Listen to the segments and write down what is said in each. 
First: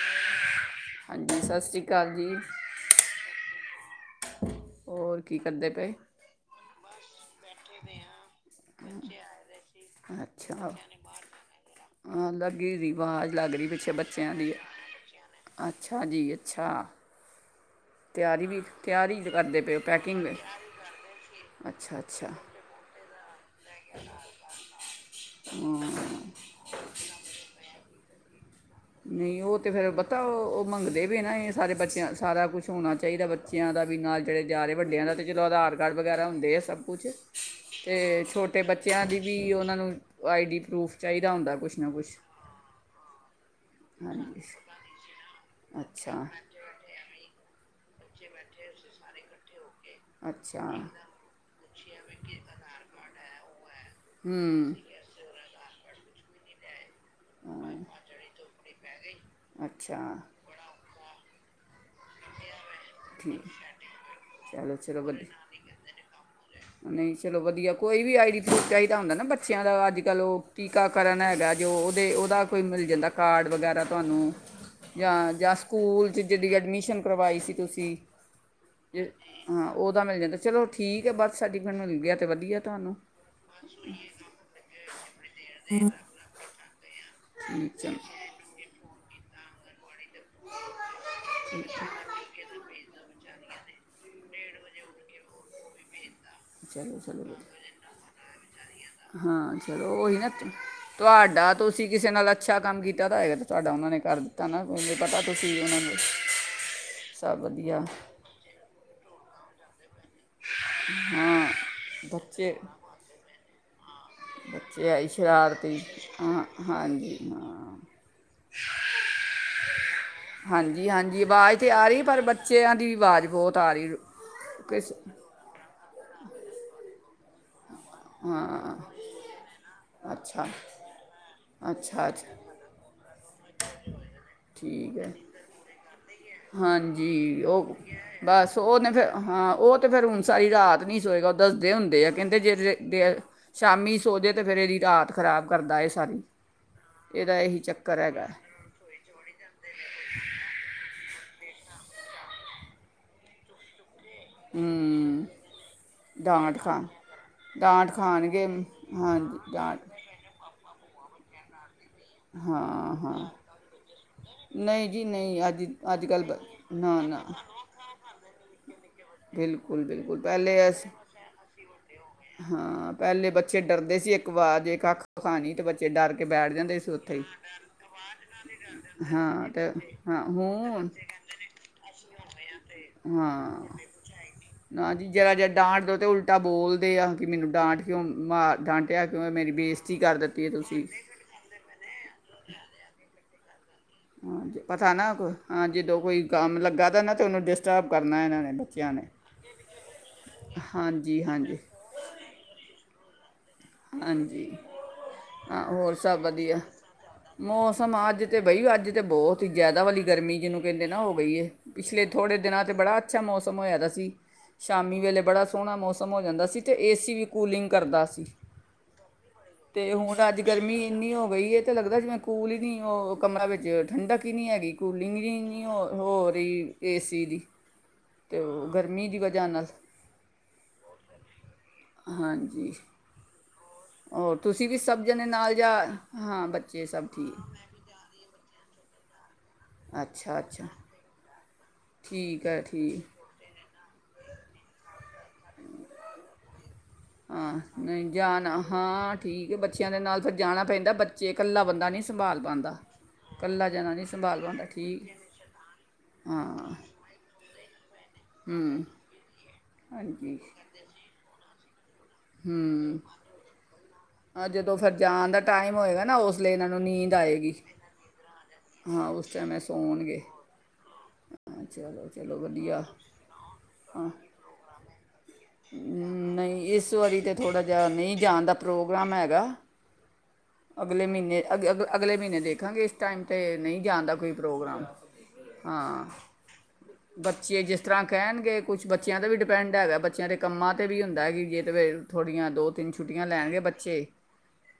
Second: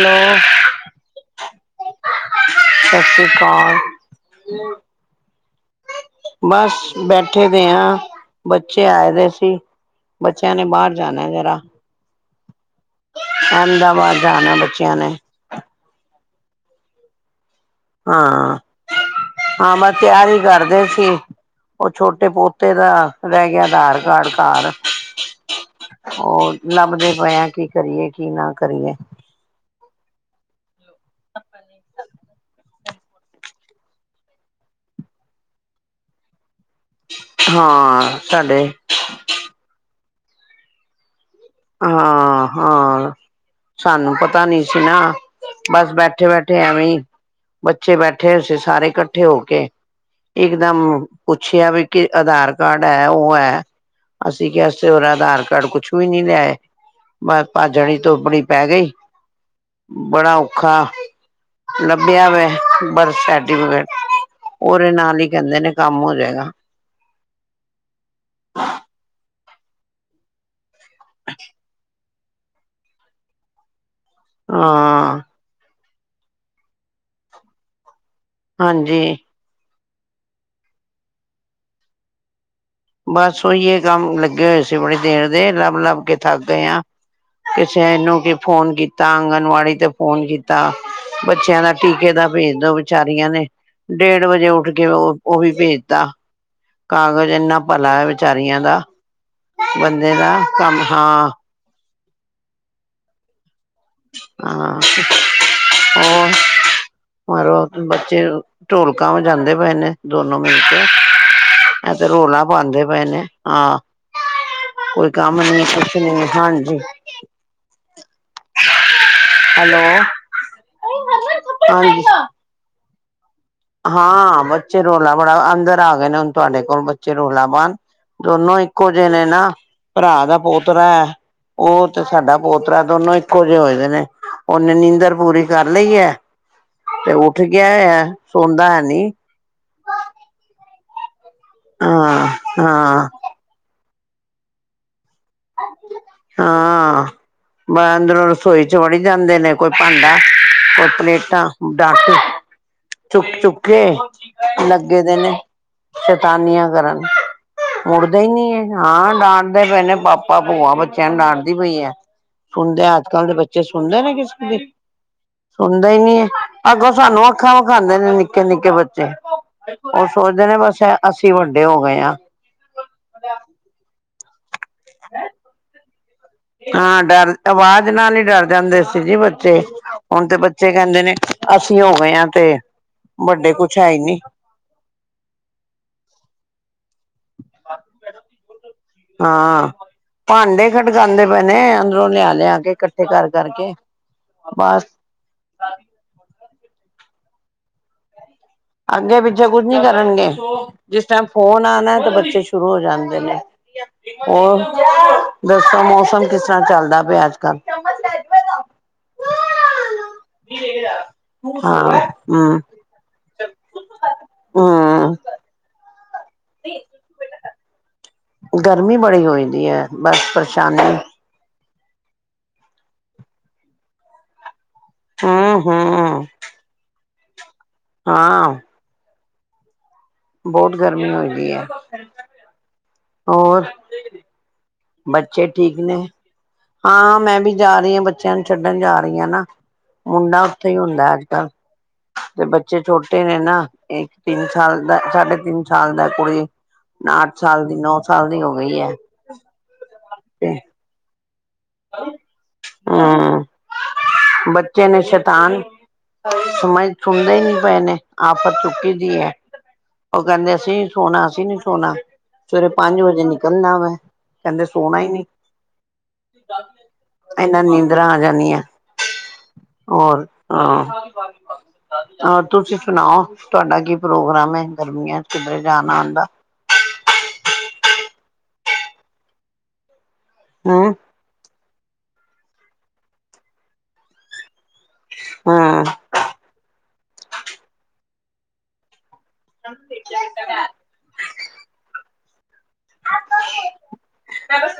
Hello ਹਾਂਜੀ ਸਤਿ ਸ੍ਰੀ ਅਕਾਲ ਜੀ ਸਤਿ ਸ੍ਰੀ ਅਕਾਲ। ਹੋਰ ਕੀ ਕਰਦੇ ਪਏ ਬਸ ਬੈਠੇ ਦੇ ਹਾਂ, ਬੱਚੇ ਆਏ ਦੇ ਸੀ ਬੱਚਿਆਂ ਅੱਛਾ ਨੇ ਬਾਹਰ ਜਾਣਾ ਜਰਾ। [inaudible] ਰਿਵਾਜ਼ ਲੱਗ ਰਹੀ ਪਿੱਛੇ ਅਹਿਮਦਾਬਾਦ ਬੱਚਿਆਂ ਦੀ ਜਾਣਾ ਅੱ ਬੱਚਿਆਂ ਨੇ ਅੱਛਾ ਜੀ ਅੱਛਾ। ਤਿਆਰੀ ਵੀ ਤਿਆਰੀ ਕਰਦੇ ਪਏ ਹਾਂ-ਹਾਂ ਹੋ, ਮੈਂ ਪੈਕਿੰਗ ਤਿਆਰ ਵੀ? ਹੀ ਕਰਦੇ ਸੀ ਉਹ ਅੱਛਾ ਛੋਟੇ ਅੱਛਾ ਪੋਤੇ ਦਾ ਰਹਿ ਗਿਆ ਆਧਾਰ ਕਾਰਡ ਘਰ ਹਾਂ, ਉਹ ਲੱਭਦੇ ਪਏ ਆ ਕਿ ਕਰੀਏ ਕਿ ਨਾ ਕਰੀਏ ਨਹੀਂ ਉਹ ਤੇ ਫੇਰ ਤਾਂ ਉਹ ਮੰਗਦੇ ਵੀ ਨਾ ਇਹ ਸਾਰੇ ਬੱਚਿਆਂ ਸਾਰਾ ਕੁਛ ਹੋਣਾ ਚਾਹੀਦਾ ਬੱਚਿਆਂ ਦਾ ਵੀ ਨਾਲ ਜਿਹੜੇ ਜਾ ਰਹੇ ਵੱਡਿਆਂ ਦਾ ਅਤੇ ਚਦੋਂ ਆਧਾਰ ਕਾਰਡ ਵਗੈਰਾ ਹੁੰਦੇ ਆ ਸਭ ਕੁਛ ਤੇ ਹਾਂ ਛੋਟੇ ਸਾਡੇ ਬੱਚਿਆਂ ਦੀ ਵੀ ਉਹਨਾਂ ਨੂੰ ਉਹ ਆਈ ਡੀ ਪਰੂਫ ਚਾਹੀ ਹਾਂ ਹਾਂ। ਸਾਨੂੰ ਹਾਂਜੀ ਪਤਾ ਨੀ ਸੀ ਨਾ ਬਸ ਅੱਛਾ ਬੈਠੇ ਬੈਠੇ ਐਵੇਂ ਈ ਬੱਚੇ ਬੈਠੇ ਹੋਏ ਸੀ ਸਾਰੇ ਇਕੱਠੇ ਹੋ ਕੇ। ਅੱਛਾ ਇੱਕਦਮ ਪੁੱਛਿਆ ਵੀ ਕਿ ਆਧਾਰ ਕਾਰਡ ਹੈ ਉਹ ਹੈ ਅਸੀਂ ਕਿਆ ਹੂੰ ਅਸੀ ਹੋਰ ਆਧਾਰ ਕਾਰਡ ਕੁਛ ਕੋਈ ਨੀ ਲੇ ਬਸ ਹਾਂ ਭਾਜੜ ਚ ਧੁੱਪੜੀ ਪੈ ਗਈ ਅੱਛਾ ਬੜਾ ਔਖਾ ਲੱਭਿਆ ਵੇ ਚੱਲੋ ਚੱਲੋ ਵਧ ਨਾਲ ਨਹੀ ਹੀ ਕਹਿੰਦੇ ਨੇ ਚਲੋ ਕੰਮ ਹੋ ਜਾਏਗਾ ਵਧੀਆ ਨਹੀਂ ਚਲੋ ਵਧੀਆ ਕੋਈ ਵੀ ਆਈ ਡੀ ਪਰੂਫ ਚਾਹੀਦਾ ਹੁੰਦਾ ਨਾ ਬੱ ਬੱਚਿਆਂ ਦਾ ਅੱਜ ਕੱਲ੍ਹ ਉਹ ਟੀਕਾਕਰਨ ਹੈਗਾ ਜੋ ਉਹਦੇ ਉਹ ਦਾ ਕੋਈ ਮਿਲ ਜਾਂਦਾ ਕਾਰਡ ਵਗੈਰਾ। ਤੁਹਾਨੂੰ ਹਾਂ ਜਾਂ ਜਾਂਸ ਸਕੂਲ ਚ ਜਿਹੜੀ ਐਡਮਿਸ਼ਨ ਕਰਵਾਈ ਸੀ ਤੁਸੀ [unintelligible] ਹਾਂਜੀ [unintelligible] ਉਹਦਾ ਮਿਲ ਜਾਂਦਾ ਚਲੋ ਠੀਕ ਹੈ ਬਥ ਸਰਟੀਫਿਕੇਟ ਮਿਲ ਗਿਆ ਤੇ ਵਧੀਆ। ਤੁਹਾਨੂੰ ਬਸ ਉਹੀਏ ਕੰਮ ਲੱਗੇ ਹੋਏ ਸੀ ਬੜੀ ਦੇਰ ਦੇ ਲੱਭ-ਲੱਭ ਕੇ ਥੱਕ ਗਏ ਆ ਠੀਕ ਚਲੋ ਕਿਸੇਨੂੰ ਕਿ ਫੋਨ ਕੀਤਾ ਆਂਗਣਵਾ [unintelligible] ਫੋਨ ਕੀਤਾ ਬੱਚਿਆਂ ਦਾ ਟੀਕੇ ਦਾ ਭੇਜ ਦੋ ਵਿਚਾਰੀਆਂ ਨੇ ਡੇਢ ਵਜੇ ਉੱਠ ਕੇ ਉਹ, ਉਹ ਵੀ ਭੇਜਤਾ ਚਲੋ ਚਲੋ ਕਾਗਜ਼ ਇੰਨਾ ਵਧੀਆ। ਭਲਾ ਹੈ ਵਿਚਾਰੀਆਂ ਦਾ ਹਾਂ ਚਲੋ ਬੰਦੇ ਉਹੀ ਨਾ ਦਾ ਤੁ- ਕੰਮ ਹਾਂ ਤੁਹਾਡਾ ਤੁਸੀਂ ਕਿਸੇ ਨਾਲ ਅੱਛਾ ਕੰਮ ਕੀਤਾ ਤਾਂ ਹੈਗਾ ਤੁਹਾਡਾ ਉਹਨਾਂ ਨੇ ਕਰ ਦਿੱਤਾ ਨਾ ਹਾਂ ਪਤਾ ਤੁਸੀਂ ਉਹਨਾਂ ਨੂੰ ਹੋਰ ਸਭ ਵਧੀਆ। ਜਾਂਦੇ ਪਏ ਨੇ। ਦੋਨੋ ਮਿਲ ਕੇ ਹਾਂ ਇਹ ਤੇ ਰੋਲਾ ਬੱਚੇ ਪਾਉਦੇ ਪਏ ਨੇ ਹਾਂ। ਬੱਚੇ ਆਈ ਕੋਈ ਕੰਮ ਨੀ ਸ਼ਰਾਰਤੀ ਕੁਛ ਨੀ ਹਾਂ ਹਾਂਜੀ ਹਾਂ। ਹੈਲੋ ਹਾਂਜੀ-ਹਾਂਜੀ ਆਵਾਜ਼ ਤੇ ਆ ਹਾਂਜੀ ਰਹੀ ਪਰ ਬੱਚਿਆਂ ਦੀ ਆਵਾਜ਼ ਬਹੁਤ ਆ ਰਹੀ ਹਾਂ ਬੱਚੇ ਕਿਸ ਰੋਲਾ ਬੜਾ ਅੰਦਰ ਆ ਕਹਿੰਦੇ ਹੁਣ ਤੁਹਾਡੇ ਕੋਲ ਬੱਚੇ ਰੋਲਾ ਪਾਨ ਦੋਨੋ ਹਾਂ ਇੱਕੋ ਜਿਹੇ ਨੇ ਨਾ ਭਰਾ ਦਾ ਅੱਛਾ ਪੋਤਰਾ ਹੈ ਉਹ ਤੇ ਅੱਛਾ ਅੱਛਾ ਸਾਡਾ ਪੋਤਰਾ ਦੋਨੋ ਇੱਕੋ ਜਿਹੇ ਹੋਏ ਦੇ ਨੇ ਉਹਨੇ ਠੀਕ ਹੈ ਨੀਂਦਰ ਪੂਰੀ ਕਰ ਲਈ ਹੈ। ਤੇ ਉੱਠ ਹਾਂਜੀ ਗਿਆ ਉਹ ਆ ਸੌਦਾ ਹੈ ਉਹਨੇ ਫਿਰ ਨੀ ਹਾਂ ਉਹ ਤੇ ਫੇ ਹੁਣ ਸਾਰੀ ਰਾਤ ਨੀ ਸੋਏਗਾ। ਦੱਸਦੇ ਹੁੰਦੇ ਆ ਹਾਂ ਕਹਿੰਦੇ ਹਾਂ ਜੇ ਸ਼ਾਮੀ ਸੋਜੇ ਤੇ ਫਿਰੇ ਦੀ ਰਾਤ ਖਰਾਬ ਕਰਦਾ ਇਹ ਸਾਰੀ ਹਾਂ ਇਹਦਾ ਇਹੀ ਬਾਰੋ ਚੱਕਰ ਹੈਗਾ ਅੰਦਰੋਂ ਰਸੋਈ ਚ ਵੜੀ ਜਾਂਦੇ ਨੇ, ਕੋਈ ਭਾਂਡਾ, ਕੋਈ ਪਲੇਟ ਡੀ ਡਾਕੁ ਚੁੱਕ- ਚੁੱਕ ਕੇ ਲੱਗੇ ਦੇ ਹੂੰ ਨੇ ਡਾਂਟ ਸ਼ੈਤਾਨੀਆਂ ਖਾਂ ਕਰਨ, ਡਾਂਟ ਮੁੜਦੇ ਹੀ ਖਾਣਗੇ ਨੀ ਏ। ਹਾਂ ਹਾਂਜੀ ਡਾਂਟਦੇ ਡਾਂਟ ਪਏ ਨੇ ਪਾਪਾ ਭੂਆ ਬੱਚਿਆਂ ਨੂੰ ਡਾਂਟਦੀ ਪਈ ਐ। ਸੁਣਦੇ, ਹਾਂ ਅੱਜ ਕੱਲ ਹਾਂ ਦੇ ਬੱਚੇ ਸੁਣਦੇ ਨੇ ਕਿਸੇ ਦੀ, ਨਹੀਂ ਜੀ ਨਹੀਂ ਅੱਜ ਸੁਣਦੇ ਹੀ ਅੱਜ ਨੀ ਕੱਲ੍ਹ ਹੈ। ਬ- ਅੱਗੋਂ ਨਾ ਨਾ ਸਾਨੂੰ ਅੱਖਾਂ ਵਿਖਾਉਂਦੇ ਨੇ ਨਿੱਕੇ ਨਿੱਕੇ ਬੱਚੇ, ਬਿਲਕੁਲ ਉਹ ਬਿਲਕੁਲ ਸੋਚਦੇ ਨੇ ਪਹਿਲੇ ਬਸ ਅਸੀਂ ਅ ਅਸੀ ਵੱਡੇ ਹੋ ਗਏ ਹਾਂ। ਵਾਜ ਇਕ ਅੱਖ ਦਿਖਾਣੀ ਤੇ ਬੱਚੇ ਡਰ ਕੇ ਬੈਠ ਜਾਂਦੇ ਸੀ। ਹਾਂ ਉੱਥੇ ਹੀ ਡਰ ਆਵਾਜ਼ ਨਾਲ ਹੀ ਡਰ ਜਾਂਦੇ ਸੀ ਜੀ ਹਾਂ ਬੱਚੇ, ਤੇ ਹਾਂ ਹੁਣ ਤੇ ਬੱਚੇ ਹੂੰ ਕਹਿੰਦੇ ਨੇ ਅਸੀਂ ਹੋ ਗਏ ਹਾਂ। ਤੇ ਹਾਂ, ਵੱਡੇ ਕੁਛ ਹੈ ਹੀ ਨੀ ਨਾ ਜੀ ਜਰਾ ਜ ਡਾਂਟ ਦੋ ਤੇ ਉਲਟ ਟਾ ਬੋਲ ਆ ਕਿ ਮੈਨੂੰ ਡਾਂਟ ਕਿਉਂ ਮਾਰ ਡਾਂਟਿਆ ਕਿਉਂ ਮੇਰੀ ਹਾਂ ਬੇਸਤੀ ਕਰ ਦਿੱਤੀ ਹੈ ਭਾਂਡੇ ਤੁਸੀਂ। ਖੜਕਾਉਂਦੇ ਪਏ ਨੇ ਅੰਦਰੋਂ ਲਿਆ- ਲਿਆ ਕੇ ਇਕੱਠੇ ਕਰਕੇ ਕਰਕੇ ਹਾਂਜੀ। ਬਸ ਪਤਾ ਨਾ ਜਦੋ ਕੋਈ ਕੰਮ ਲੱਗਾ ਦਾ ਨ ਤੇ ਉਹਨੂੰ ਡਿਸਟਰਬ ਕਰਨਾ ਇਹਨਾਂ ਨੇ। ਬੱਚਿਆਂ ਨੇ ਅੱਗੇ- ਪਿੱਛੇ ਕੁੱਝ ਨੀ ਕਰਨਗੇ, ਜਿਸ ਹਾਂਜੀ ਟਾਈਮ ਹਾਂਜੀ ਫੋਨ ਆਉਣਾ ਤੇ, ਬੱਚੇ ਸ਼ੁਰੂ ਹੋ ਜਾਂਣਗੇ। [inaudible] ਹਾਂਜੀ, ਹਾਂ ਦੱਸੋ ਹੋਰ ਸਭ ਮੌਸਮ ਕਿਸ ਵਧੀਆ, ਤਰ੍ਹਾਂ ਚੱਲਦਾ ਪਿਆ ਅੱਜ ਕੱਲ ਮੌਸਮ ਅੱਜ ਤੇ ਬਈ ਅੱਜ ਤੇ ਬਹੁਤ ਹੀ ਜਿਆਦਾ ਵਾਲੀ ਗਰਮੀ ਜਿਹਨੂੰ ਕਹਿੰਦੇ ਨਾ ਹੋ ਗਈ ਏ, ਹਾਂ ਪਿਛਲੇ ਥੋੜੇ ਹਮ ਦਿਨਾਂ ਚ ਬੜਾ ਅੱਛਾ ਮੌਸਮ ਹੋਇਆ ਦਾ ਸੀ, ਸ਼ਾਮੀ ਹਮ ਵੇਲੇ ਬੜਾ ਸੋਹਣਾ ਮੌਸਮ ਮ ਹੋ ਜਾਂਦਾ ਸੀ, ਤੇ ਏਸੀ ਵੀ ਕੂਲਿੰਗ ਕਰਦਾ ਸੀ। ਗਰਮੀ ਬੜੀ ਹੋਈ ਦੀ ਹੈ। ਬਸ ਪਰੇਸ਼ਾਨੀ ਇਹ ਤਾਂ ਲੱਗਦਾ ਜਿਵੇ ਕੂਲ ਹੀ ਨਹੀਂ, ਉਹ ਕਮਰਾ ਵਿੱਚ ਠੰਡਕ ਹੀ ਨਹੀਂ ਹੈਗੀ। ਕੂਲਿੰਗ ਈ ਇਨੀ ਹਮ ਨੀ ਹੋ, ਹਮ ਹੋ ਰਹੀ ਏਸੀ ਦੀਦੀ। ਤੇ ਹਾਂ ਔਰ ਗਰਮੀ ਦੀ ਵ ਧਿਆਨ ਨਾਲ ਬਹੁਤ ਗਰਮੀ ਹੁੰਦੀ ਹੈ, ਹੋਰ ਹੋਰ ਤੁਸੀਂ ਵੀ ਸਭ ਜਣੇ ਬੱਚੇ ਨਾਲ ਜਾ ਠੀਕ ਨੇ, ਹਾਂ ਬੱਚੇ ਸਭ ਹਾਂ ਠੀਕ ਮੈਂ ਵੀ ਜਾ ਰਹੀ ਹਾਂ ਬੱਚਿਆਂ ਨੂੰ ਛੱਡਣ ਜਾ ਰਹੀ ਭਈਆ ਨਾ ਅੱਛਾ ਮੁੰਡਾ ਅੱਛਾ ਉੱਥੇ ਹੀ ਹੁੰਦਾ ਅੱਜ- ਕੱਲ ਤੇ ਠੀਕ ਹੈ ਬੱਚੇ ਠੀਕ ਛੋਟੇ ਨੇ, ਨਾ। ਇੱਕ ਤਿੰਨ ਸਾਲ ਦਾ। ਸਾਢੇ ਤਿੰਨ ਸਾਲ ਦਾ, ਕੁੜੀ ਅੱਠ ਹਾਂ ਸਾਲ, ਦੀ ਨੋਂ ਨਹੀਂ ਸਾਲ ਦੀ, ਹੋ ਜਾਣਾ ਗਈ ਹੈ। ਹਾਂ ਠੀਕ ਹੈ ਬੱਚਿਆਂ ਦੇ ਨਾਲ ਫਿਰ ਤੇ ਜਾਣਾ ਪੈਂਦਾ। ਚੇ ਕੱਲਾ ਬੰਦਾ ਨੀ ਸੰਭਾਲ ਪਾਉਂਦਾ, ਹਮ ਕੱਲਾ ਜਨਾ ਨੀ ਸੰਭਾਲ ਪਾਉਂਦਾ ਬੱਚੇ ਨੇ ਠੀਕ ਹੈ। ਸ਼ੈਤਾਨ ਸਮਝ ਸੁਣਦੇ ਹੀ ਨੀ ਪਏ ਨੇ। ਆਫ਼ਤ ਚੁੱਕੀ ਦੀ ਹੈ। ਉਹ ਹਾਂਜੀ ਕਹਿੰਦੇ ਸੀ ਸੋਣਾ ਸੀ। ਕਿੰਨੇ ਸੋਣਾ? ਸਵੇਰੇ ਪੰਜ ਹੂੰ ਵਜੇ ਨਿਕਲਣਾ ਵੇ। ਜਦੋਂ, ਫਿਰ ਜਾਣ ਦਾ ਟਾਈਮ ਹੋਏਗਾ ਨਾ ਓਦ ਇਨਾ ਨੂੰ ਨੀਂਦਰਾਂ ਆ ਜਾਂਦੀ ਆ। ਹਾਂ ਉਸ ਟਾਈਮ ਇਹ ਸੌਣਗੇ ਹੋਰ ਹ ਹਾਂ ਚਲੋ ਚਲੋ ਹੋਰ ਤੁਸੀਂ ਵਧੀਆ ਸੁਣਾਓ? ਤੁਹਾਡਾ ਕੀ ਹਾਂ ਪ੍ਰੋਗਰਾਮ ਹੇ ਗਰਮੀਆਂ ਚ ਕਿਧਰੇ ਜਾਣ -ਆਣ ਦਾ। ਨਹੀਂ ਇਸ ਵਾਰੀ ਤਾਂ ਥੋੜ੍ਹਾ ਜਿਹਾ ਨਹੀਂ ਜਾਣ ਦਾ ਪ੍ਰੋਗਰਾਮ ਹੈਗਾ। ਹਮ ਅਗਲੇ ਮਹੀਨੇ ਅਗ-ਅਗ ਅਗਲੇ ਮਹੀਨੇ ਦੇਖਾਂਗੇ ਇਸ ਟਾਈਮ ਤੇ ਨੀ ਜਾਂਨ ਦਾ ਕੋਈ ਪ੍ਰੋਗਰਾਮ। ਹਮ ਹਾਂ। ਬੱਚੇ ਜਿਸ ਤਰ੍ਹਾਂ ਕਹਿਨਗੇ ਕੁਛ ਬੱਚ ਬੱਚਿਆਂ ਤੇ ਵੀ ਡਿਪੈਂਡ ਹੈਗਾ ਬੱਚਿਆਂ ਦੇ ਕੰਮਾਂ ਤੇ ਵੀ ਹੁੰਦਾ ਏ ਕਿ ਕਿਧਰੇ ਥੋੜੀਆਂ ਦੋ, ਤਿੰਨ ਲੈਨਗੇ ਬੱਚੇ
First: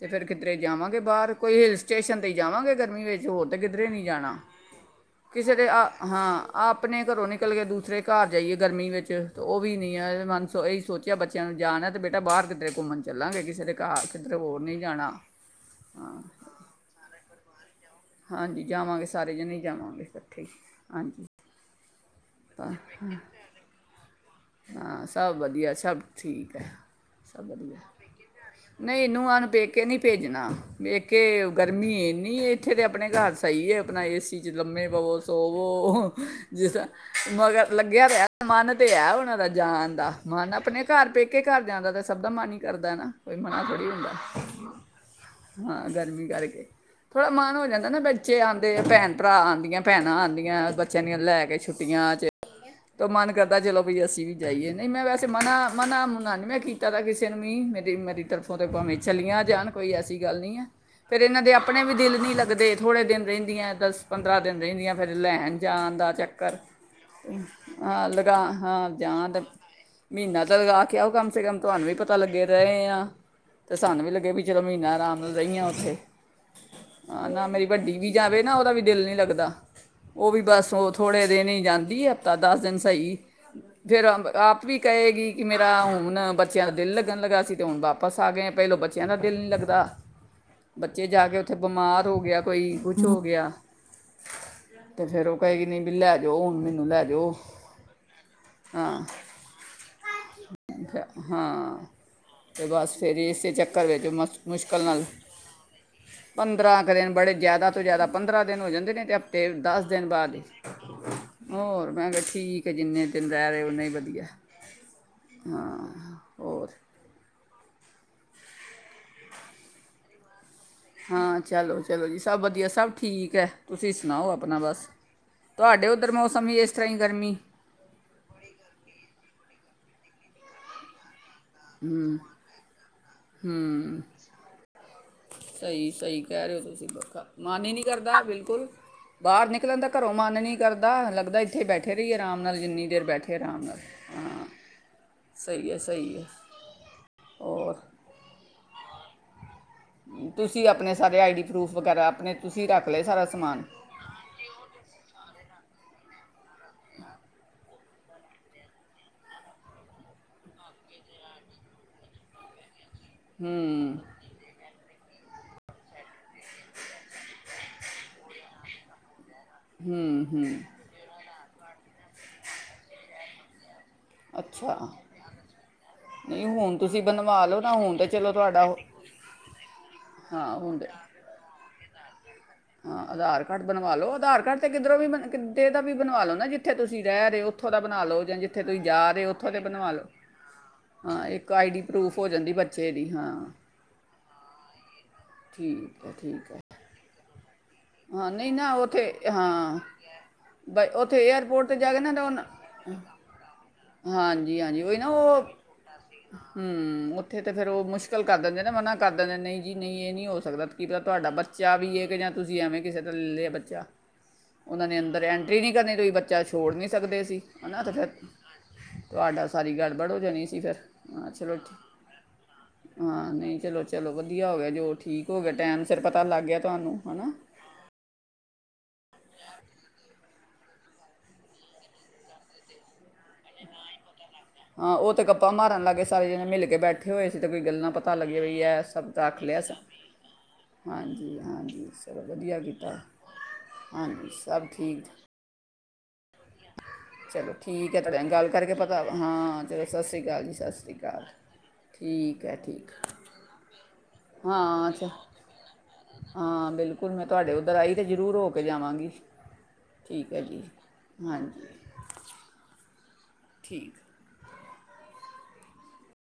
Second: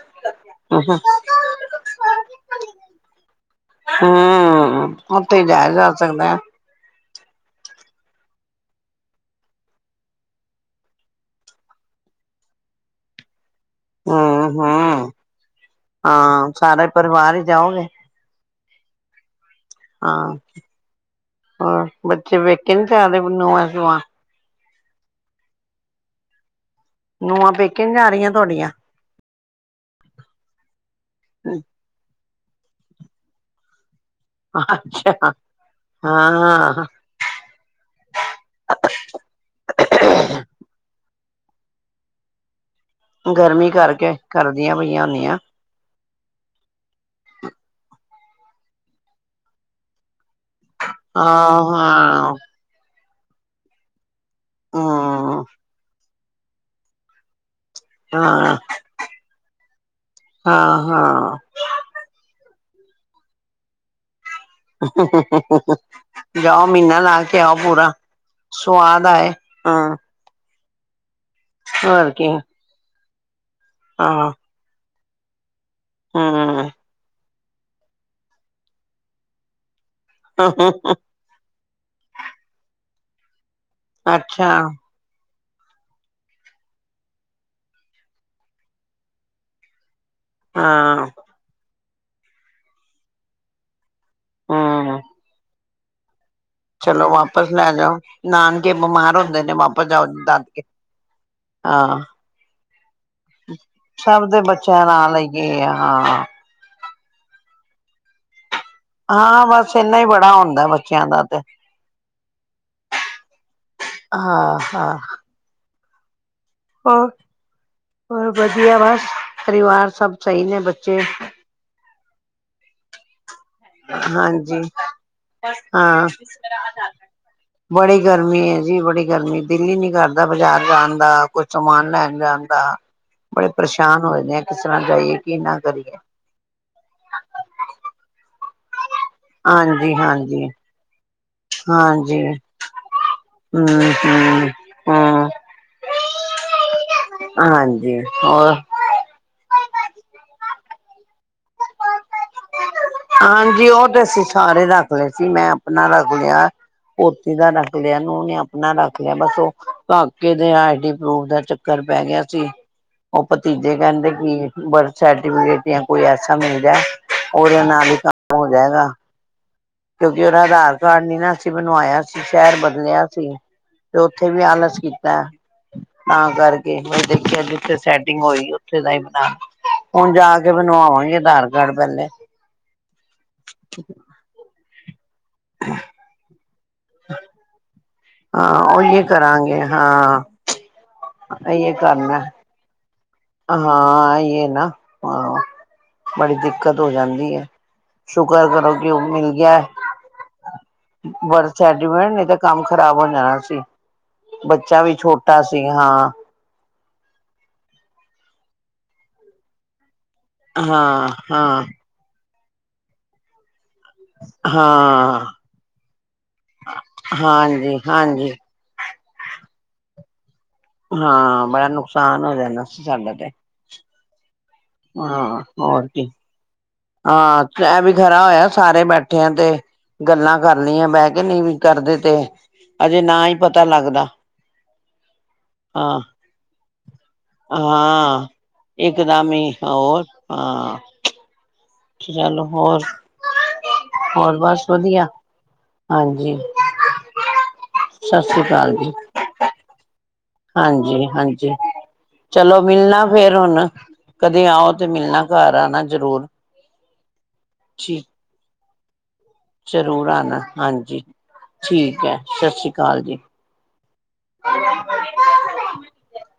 ਤੇ ਫੇਰ ਕਿੱਧਰੇ ਜਾਵਾਂਗੇ ਬਾਹਰ ਕੋਈ ਹਿਲ ਸਟੇਸ਼ਨ ਤੇ ਈ ਜਾਵਾਂਗੇ ਗਰਮੀ ਵਿੱਚ ਹੋਰ ਤੇ ਕਿੱਧਰੇ ਨੀ ਜਾਨਾ। ਹਮ ਉੱਥੇ ਹੀ ਕਿਸੇ ਦੇ ਜਾਇਆ ਆ ਜਾ ਹਾਂ ਸਕਦਾ ਆਪਨੇ ਘਰੋਂ ਨਿਕ ਕਲ ਕੇ ਦੂਸਰੇ ਘਰ ਜਾਈਏ ਗਰਮੀ ਵਿੱਚ ਉਹ ਵੀ ਨੀ ਏ। ਮਨ ਸੋਂ ਇਹਹੀ ਸੋਚਿਆ ਬੱਚਿਆਂ ਨੂੰ ਜਾਨਾਏ ਤਾਂ ਬੇਟਾ ਬਾਹਰ ਕਿੱਰੇ ਘੁੰਮਨ ਜਾ। ਚੱਲਾਂਗੇ ਕਿਸੇ ਦੇ ਹਾਂ, ਹਾਂ, ਹਾਂ ਸਾਰਾ ਪਰਿਵਾਰ ਈ ਜਾਓਗੇ। ਹਾਂਜੀ ਜਾਵਾਂਗੇ ਸਾਰੇ ਜਨੇ ਹੀ। ਜਾਵਾਂਗੇ ਹਾਂ ਇਕੱਠੇ ਹੀ ਹਾਂਜੀ ਹੋਰ ਬੱਚੇ ਤਾਂ ਵੇਖੇ ਨੀ ਜਾਹੇ ਨੂੰਹਾਂ ਸੂੰਹਾਂ। ਹਾਂ ਸਭ ਵਧੀਆ, ਸਭ ਠੀਕ ਐ। ਸਭ ਨੂੰਹਾਂ ਵਧੀਆ, ਪੇਕੇ ਨੀ ਜਾ ਰਹੀਆਂ ਤੁਹਾਡੀਆਂ ਨਈ ਨੂੰਹਾਂ ਨੂੰ ਪੇਕੇ ਨੀ ਭੇਜਨਾ। ਪੇਕੇ ਗਰਮੀ ਏਨੀ ਨੀ ਏ ਇੱਥੇ ਤੇ ਆਪਨੇ ਕਾਰ ਸਹੀ ਏ। ਆਪਨਾ ਏ ਸੀ ਚ ਲੰਮੇ ਪਵੋ, ਅੱਛਾ ਸੋਵੋ ਜਿਸ ਹਾਂ ਮਗਰ ਲੱਗਿਆ ਤੇ ਹੈ, ਮਨ ਤੇ ਹੈ, ਉਹਨਾਂ ਦਾ ਜਾਨ ਦਾ ਮਨ ਆਪਨੇ ਘਰ ਪੇਕੇ ਘਰ ਜਾਂਨ ਦਾ ਤੇ ਸਭ ਦਾ ਮਨ ਈ ਕਰਦਾ ਨਾ ਕੋਈ ਮਨਾ ਗਰਮੀ ਥੋੜ੍ਹੀ ਹੁੰਦਾ, ਕਰਕੇ ਕਰਦੀਆਂ ਪਈਆਂ ਹੁੰਦੀਆਂ ਹਾਂ ਗਰਮੀ ਕਰਕੇ। ਮਨ ਹੋ ਜਾਂਦਾ ਨਾ ਬੱਚੇ ਆਂਦੇ ਆ, ਭੈਣ ਭਰਾ ਆਂਦੀਆਂ, ਭੈਣਾਂ ਆਂਦੀਆਂ। ਯਾ ਬੱਚਿਆਂ ਦੀਆਂ ਲੈ ਕੇ ਹਾਂ ਛੁੱਟੀਆਂ ਚ ਹਾਂ ਤ ਮਨ ਕਰਦਾ ਚਲੋ ਬਈ ਅਸੀਂ ਵੀ ਜਾਈਏ ਨਈ ਮੈਂ ਵੈਸੇ ਹਮ ਮਨਾ, ਮਨਾ [unintelligible] ਮੈਂ ਕੀਤਾ ਦਾ ਕਿਸੇ ਨੂੰ ਵੀ ਮੇ ਮੇਰੀ ਹਾਂ ਤਰਫੋਂ ਤੇ ਭਾਵੇਂ ਚਲੀਆਂ ਜਾਨ ਕੋਈ ਐਸੀ ਗੱਲ ਨੀ ਏ। ਹਾਂ ਫੇਰ ਹਾਂ ਇਹਨਾਂ ਦੇ ਆਪਨੇ ਵੀ ਨਈ ਲੱਗਦੇ ਥੋੜ੍ਹੇ ਦਿਨ ਰੇਂਦੀਆਂ ਦੱਸ ਪੰਦਰਾਂ ਦਿਨ ਰੇਂਦੀਆਂ ਫੇਰ ਲੈਨ ਜਾਨ ਦਾ ਚਕਰ, ਜਾਓ ਮਹੀਨਾ ਲਾ ਕੇ ਆਓ ਪੂਰਾ ਆਂ ਲਗਾ ਹ ਸਵਾਦ ਜਾ ਆਏ ਤੇ ਹਾਂ ਮਹੀਨਾ ਲਗਾ ਕੇ ਆਓ ਉਹ ਕੰਮ ਕਮ ਸੇ ਕਮ ਤੁਹਾਨੂੰ ਵੀ ਹੋਰ ਪਤਾ ਕੀ ਲੱਗੇ ਰਏ ਆਂ। ਤੇ ਸਾਨੂੰ ਵੀ ਹਾਂ ਲੱਗੇ ਵੀ ਚਲੋ ਮਹੀਨਾ ਆਰਾਮ ਰਹੀਆਂ ਉੱਥੇ ਅ ਨਾ ਮੇਰੀ ਵੱਡੀ ਵੀ ਜਾਵੇ ਨਾ ਉਹਦਾ ਵੀ ਦਿਲ ਨੀ ਲੱਗਦਾ। ਉਹ ਵੀ ਬਸ ਉਹ ਥੋੜੇ ਦਿਨ ਈ ਜਾਂਦੀ ਐ ਹਫ਼ਤਾ ਦਸ ਦਿਨ ਈ ਸਈ। ਫਿਰ ਅ ਅੱਛਾ ਆਪ ਵੀ ਕਹੇਗੀ ਕਿ ਮੇਰਾ ਹੁਣ ਬੱਚਿਆਂ ਦਾ ਦਿਲ ਲੱਗਣ ਲੱਗਾ ਸੀ ਤੇ ਹੁਣ ਵਾਪਸ ਆ ਗਏ ਪਹਿਲੋਂ ਬੱਚਿਆਂ ਦਾ ਦਿਲ ਨੀ ਲੱਗਦਾ ਬੱਚੇ ਹਾਂ ਜਾ ਕੇੇ ਬਿਮਾਰ ਹੋ ਗਿਆ ਕੋਈ, ਕੁਛ ਹੋ ਗਿਆ ਹਮ ਤੇ ਫੇਰ ਉਹ ਕਹੇ ਗੀ ਨਹੀਂ ਬਈ ਲੈ ਜਾਓ ਹੁਣ ਮੈਨੂੰ ਲੈ ਚਲੋ ਜਾਓ ਵਾਪਸ ਲੈ ਜਾਓ ਨਾਨਕੇ ਹਾਂ ਬਿਮਾਰ ਹੁੰਦੇ ਨੇ ਵਾਪਸ ਜਾਓ ਦਾਦਕੇ ਹਾਂ ਤੇ ਬਸ ਫਿਰ ਇਸੇ ਚੱਕਰ ਵਿੱਚ ਸਭ ਦੇ ਬੱਚਿਆਂ ਨਾਲੇ ਆ ਹਾਂ ਪੰਦਰਾਂ ਨੂ ਨੇ ਬੜੇ ਜ਼ਿਆਦਾ ਤੋਂ ਜ਼ਿਆਦਾ ਪੰਦਰਾਂ ਦਿਨ ਹੋ ਜਾਂਦੇ ਨੇ ਤੇ ਹਾਂ ਹਫ਼ਤੇ ਬਸ ਦਸ ਇੰਨਾ ਦਿਨ ਬੜਾ ਬਾਅਦ ਹੀ ਹੁੰਦਾ ਬੱਚਿਆਂ ਦਾ ਤੇ ਹੋਰ ਮੈਂ ਕਿਹਾ ਠੀਕ ਹੈ ਜਿੰਨੇ ਦਿਨ ਰਹਿ ਰਹੇ ਉਓਨੇ ਹੀ ਵਧੀਆ ਹਾਂ ਹਾਂ ਹੋਰ ਹੋ ਹੋਰ ਵਧੀਆ ਵਧੀਆ ਬਸ ਪਰਿਵਾਰ ਸਭ ਸਹੀ ਨੇ ਬ ਹਾਂ ਚਲੋ -ਚਲੋ ਜੀ ਸਭ ਵਧੀਆ ਸਭ ਠੀਕ ਹੈ ਤੁਸੀਂ ਸੁਣਾਓ ਆਪਣਾ ਹਾਂਜੀ, ਬਸ ਤੁਹਾਡੇ ਹਾਂ, ਉਧਰ ਮੌਸਮ ਹੀ ਇਸ ਤਰ੍ਹਾਂ ਹੀ ਗਰਮੀ ਬੜੀ ਗਰਮੀ ਹੈ ਜੀ, ਬੜੀ ਗਰਮੀ ਦਿਲ ਈ ਨੀ ਕਰਦਾ ਤਾ ਬਾਜ਼ਾਰ ਜਾਉਣ ਦਾ ਕੁਛ ਸਮਾਨ ਲੈਣ ਜਾਂਣਦਾ ਬੜੇ ਪਰੇਸ਼ਾਨ ਹੋ ਜਾਨੇ ਕਿਸ ਤਰ੍ਹਾਂ ਜਾਈਏ ਕੀ ਨਾ ਕਰੀਏ ਸਹੀ-ਸਹੀ ਕਹਿ ਰਹੇ ਹੋ ਤੁਸੀਂ ਕਾਕਾ ਮਨ ਹੀ ਨਹੀਂ ਕਰਦਾ ਬਿਲਕੁਲ ਬਾਹਰ ਨਿਕਲਣ ਦਾ ਹਾਂਜੀ ਘਰੋਂ ਮਨ ਹਾਂਜੀ ਨੀ ਕਰਦਾ ਲ ਪਤਾ ਇੱਥੇ ਬੈਠੇ ਰਹੀਏ ਹਾਂਜੀ ਆਰਾਮ ਨਾਲ ਜਿੰਨੀ ਦੇਰ ਬੈਠੇ ਆਰਾਮ ਨਾਲ ਹਮ ਹਾਂ ਹਮ ਹਮ ਸਹੀ ਹੈ-ਸਹੀ ਹੈ ਹੋਰ ਹਾਂਜੀ ਹੋਰ ਤੁਸੀਂ ਆਪਣੇ ਸਾਰੇ ਆਈ ਡੀ ਪ੍ਰੂਫ ਵਗੈਰਾ ਆਪਣੇ ਤੁਸੀਂ ਰੱਖ ਲਏ ਸਾਰਾ ਸਮਾਨ ਹਾਂਜੀ ਉਹ ਤੇ ਅਸੀਂ ਸਾਰੇ ਰੱਖ ਲਏ ਸੀ ਮੈਂ [unintelligible] ਪੋਤੀ ਦਾ ਨਾ ਰ ਲਿਆ, ਨੂੰ ਨੇ ਆਪਣਾ ਰੱਖ ਲਿਆ ਬਸ ਉਹ ਕਾਕੇ ਦੇ ਆਈ ਡੀ ਪ੍ਰੂਫ ਦਾ ਚੱਕਰ ਪੈ ਗਿਆ ਸੀ ਉਹ ਭਤੀਜੇ ਹੂੰ ਕਹਿੰਦੇ ਕਿ ਬਰ ਸਰਟੀਫਕੇਟ ਜਾਂ ਕੋਈ ਐਸਾ ਮਿਲਦਾ ਨਾਲ ਹੀ ਕੰਮ ਹੋ ਜਾਏਗਾ ਕਿਉਂਕਿ ਹੂੰ ਉਹਦਾ ਹੂੰ ਆਧਾਰ ਕਾਰਡ ਨੀ ਨਾ ਬਣਵਾਇਆ ਸੀ ਸ਼ਹਿਰ ਬਦਲਿਆ ਸੀ ਤੇ ਉੱਥੇ ਵੀ ਆਲਸ ਅੱਛਾ ਕੀਤਾ ਤਾਂ ਨਹੀਂ ਹੁਣ ਕਰਕੇ ਤੁਸੀਂ ਵੀ ਦੇਖਿਆ ਬਣਵਾ ਲਓ ਨਾ ਜਿੱਥੇ ਹੁਣ ਤੇ ਸੈਟਿੰਗ ਚਲੋ ਹੋਈ ਤੁਹਾਡਾ ਉਹ- ਉੱਥੇ ਦਾ ਹੀ ਬਣਾ ਹੁਣ ਜਾ ਹਾਂ ਕੇ ਹੁਣ ਤੇ ਬਣਵਾਵਾਂਗੇ ਆਧਾਰ ਕਾਰਡ ਪਹਿਲੇ ਹਾਂ ਆਧਾਰ ਕਾਰਡ ਬਣਵਾ ਲੋ ਆਧਾਰ ਕਾਰਡ ਤੇ ਕਿੱਦਰੋਂ ਵੀ ਬਨੇ ਕਿੱਧੇ ਦਾ ਵੀ ਬਣਵਾ ਲਓ ਨਾ ਜਿੱਥੇ ਤੁਸੀਂ ਰਹਿ ਰਹੇ ਉੱਥੋਂ ਦਾ ਬਣਾ ਲਓ ਜਾਂ ਹਾਂ ਜਿੱਥੇ ਤੁਸੀਂ ਉਹੀ ਜਾ ਰਹੇ ਉੱਥੋਂ ਦਾ ਕਰਾਂਗੇ ਬਣਵਾ ਲਓ, ਹਾਂ ਹਾਂ ਇੱਕ ਆਈ ਇਹ ਡੀ ਪਰੂਫ ਕਰਨਾ ਹੋ ਜਾਂਦੀ ਬੱਚ ਤੇਰੀ ਹਾਂ ਹਾਂ ਇਹ ਨਾ ਆਹੋ ਠੀਕ ਹੈ ਬੜੀ ਠੀਕ ਹੈ ਦਿੱਕਤ ਹੋ ਜਾਂਦੀ ਹੈ ਹਾਂ ਸ਼ੁਕਰ ਨਹੀਂ ਨਾ ਕਰੋ ਕਿ ਉਹ ਉਥੇ ਮਿਲ ਗਿਆ ਹਾਂ ਬਈ ਉਥੇ ਵਰਕ ਤੇ ਜਾ ਕੇ ਐਗਰੀਮੈਂਟ ਨਾ ਤਾਂ ਨਹੀਂ ਉਹ- ਤੇ ਨਾ- ਕੰਮ ਖ਼ਰਾਬ ਹੋ ਜਾਣਾ ਸੀ ਹਾਂਜੀ ਬੱਚਾ ਵੀ ਛੋਟਾ ਸੀ ਹਾਂ ਹਮ ਉੱਥੇ ਤੇ ਫੇਿਰ ਉਹ ਮੁਸ਼ਕਿਲ ਕਰ ਦਿੰਦੇ ਨਾ ਮਨਾ ਕਰ ਦਿੰਦੇ ਨਹੀਂ ਜੀ ਨਹੀਂ ਇਹ ਨਹੀਂ ਹੋ ਸਕਦਾ ਕੀਤਾ ਹਾਂ ਤੁਹਾਡਾ ਹਾਂ ਬੱਚਾ ਵੀ ਹੈ ਜਾਂ ਕੀ ਹਮੇ ਕਿਸੇ ਤਰ੍ਹਾਂ ਲੇ ਬੱਚਾ ਉਹਨਾਂ ਨੇ ਅੰਦਰ ਹਾਂ ਐਂਟਰੀ ਨਹੀਂ ਕਰਨੀ ਤੁਸੀਂ ਬੱਚਾ ਛੋੜ ਨੀ ਸਕਦੇ ਸੀ ਹਾਂਜੀ ਹਨਾ ਤੇ ਫਿਰ ਹਾਂਜੀ ਤੁਹਾਡਾ ਸਾਰੀ ਗੱਲ ਬੜ੍ਹੋ ਜਾਣੀਸੀ ਹਾਂ ਬੜਾ ਨੁਕਸਾਨ ਹੋ ਜਾਂਦਾ ਸੀ ਸਾਡਾ ਤੇ ਹਾਂ ਨਹੀਂ ਚਲੋ ਚਲੋ ਵਧ ਵਧੀਆ ਹੋ ਗਿਆ ਜੋ ਠੀਕ ਹੋ ਹਾਂ ਗਿਆ ਟਾਈਮ ਹੋਰ ਸਿਰ ਕੀ ਪਤਾ ਲੱਗ ਗਿਆ ਤੁੂਹਾਣੁ ਨੋ ਹੈਨਾ ਹਾਂ ਇਹ ਵੀ ਖਰਾ ਹੋਇਆ ਸਾਰੇ ਬੈਠੇ ਆ ਤੇ ਗੱਲਾਂ ਕਰਲਈਆਂ ਬਹਿ ਕੇ ਨਹੀਂ ਵੀ ਕਰਦੇ ਤੇ ਅਜੇ ਨਾ ਹੀ ਪਤਾ ਲੱਗਦਾ ਹਾਂ ਉਹ ਤਾਂ ਗੱਪਾਂ ਮਾਰਨ ਲੱਗ ਹਾਂ ਗਏ ਸਾਰੇ ਜਣੇ ਮਿਲ ਕੇ ਬੈਠੇ ਹੋਏ ਸੀ ਤਾਂ ਕੋਈ ਗੱਲ ਨਾ ਪਤਾ ਹਾਂ ਲੱਗੇ ਬ ਇਹ ਸਭ ਤਾਂ ਇਕਦਮ ਰੱਖ ਹੀ ਲਿਆ ਹੋਰ ਹਾਂ ਹਾਂਜੀ-ਹਾਂਜੀ ਚਲੋ ਵਧੀਆ ਕੀਤਾ ਹਾਂਜੀ ਹੋਰ ਸਭ ਬਸ ਠੀਕ ਵਧੀਆ ਹਾਂਜੀ ਚਲੋ ਠੀਕ ਹੈ ਤੁਹਾਡੇ ਗੱਲ ਕਰਕੇ ਪਤਾ ਹਾਂ ਚ ਹਾਂਜੀ-ਹਾਂਜੀ ਠੀਕ ਹੈ ਚਲੋ ਠੀਕ ਮਿਲਣਾ ਫੇਿਰ ਹੁਣ ਕਦੇ ਆਓ ਤੇ ਹਾਂ ਅੱਛਾ ਮਿਲਣਾ ਘਰ ਆਣਾ ਜ਼ਰੂਰ [unintelligible] ਤੁਹਾਡੇ ਉੱਧਰ ਆਈ ਤੇ ਠੀਕ ਜ਼ਰੂਰ ਹੋ ਕ ਜਾਵਾਂਗੀ ਜ਼ਰੂਰ ਠੀਕ ਆਣਾ ਹੈ ਜੀ ਹਾਂਜੀ ਹਾਂਜੀ ਠੀਕ ਹੈ ਸਤਿ ਸ਼੍ਰੀ ਅਕਾਲ ਜੀ ਠੀਕ [unintelligible]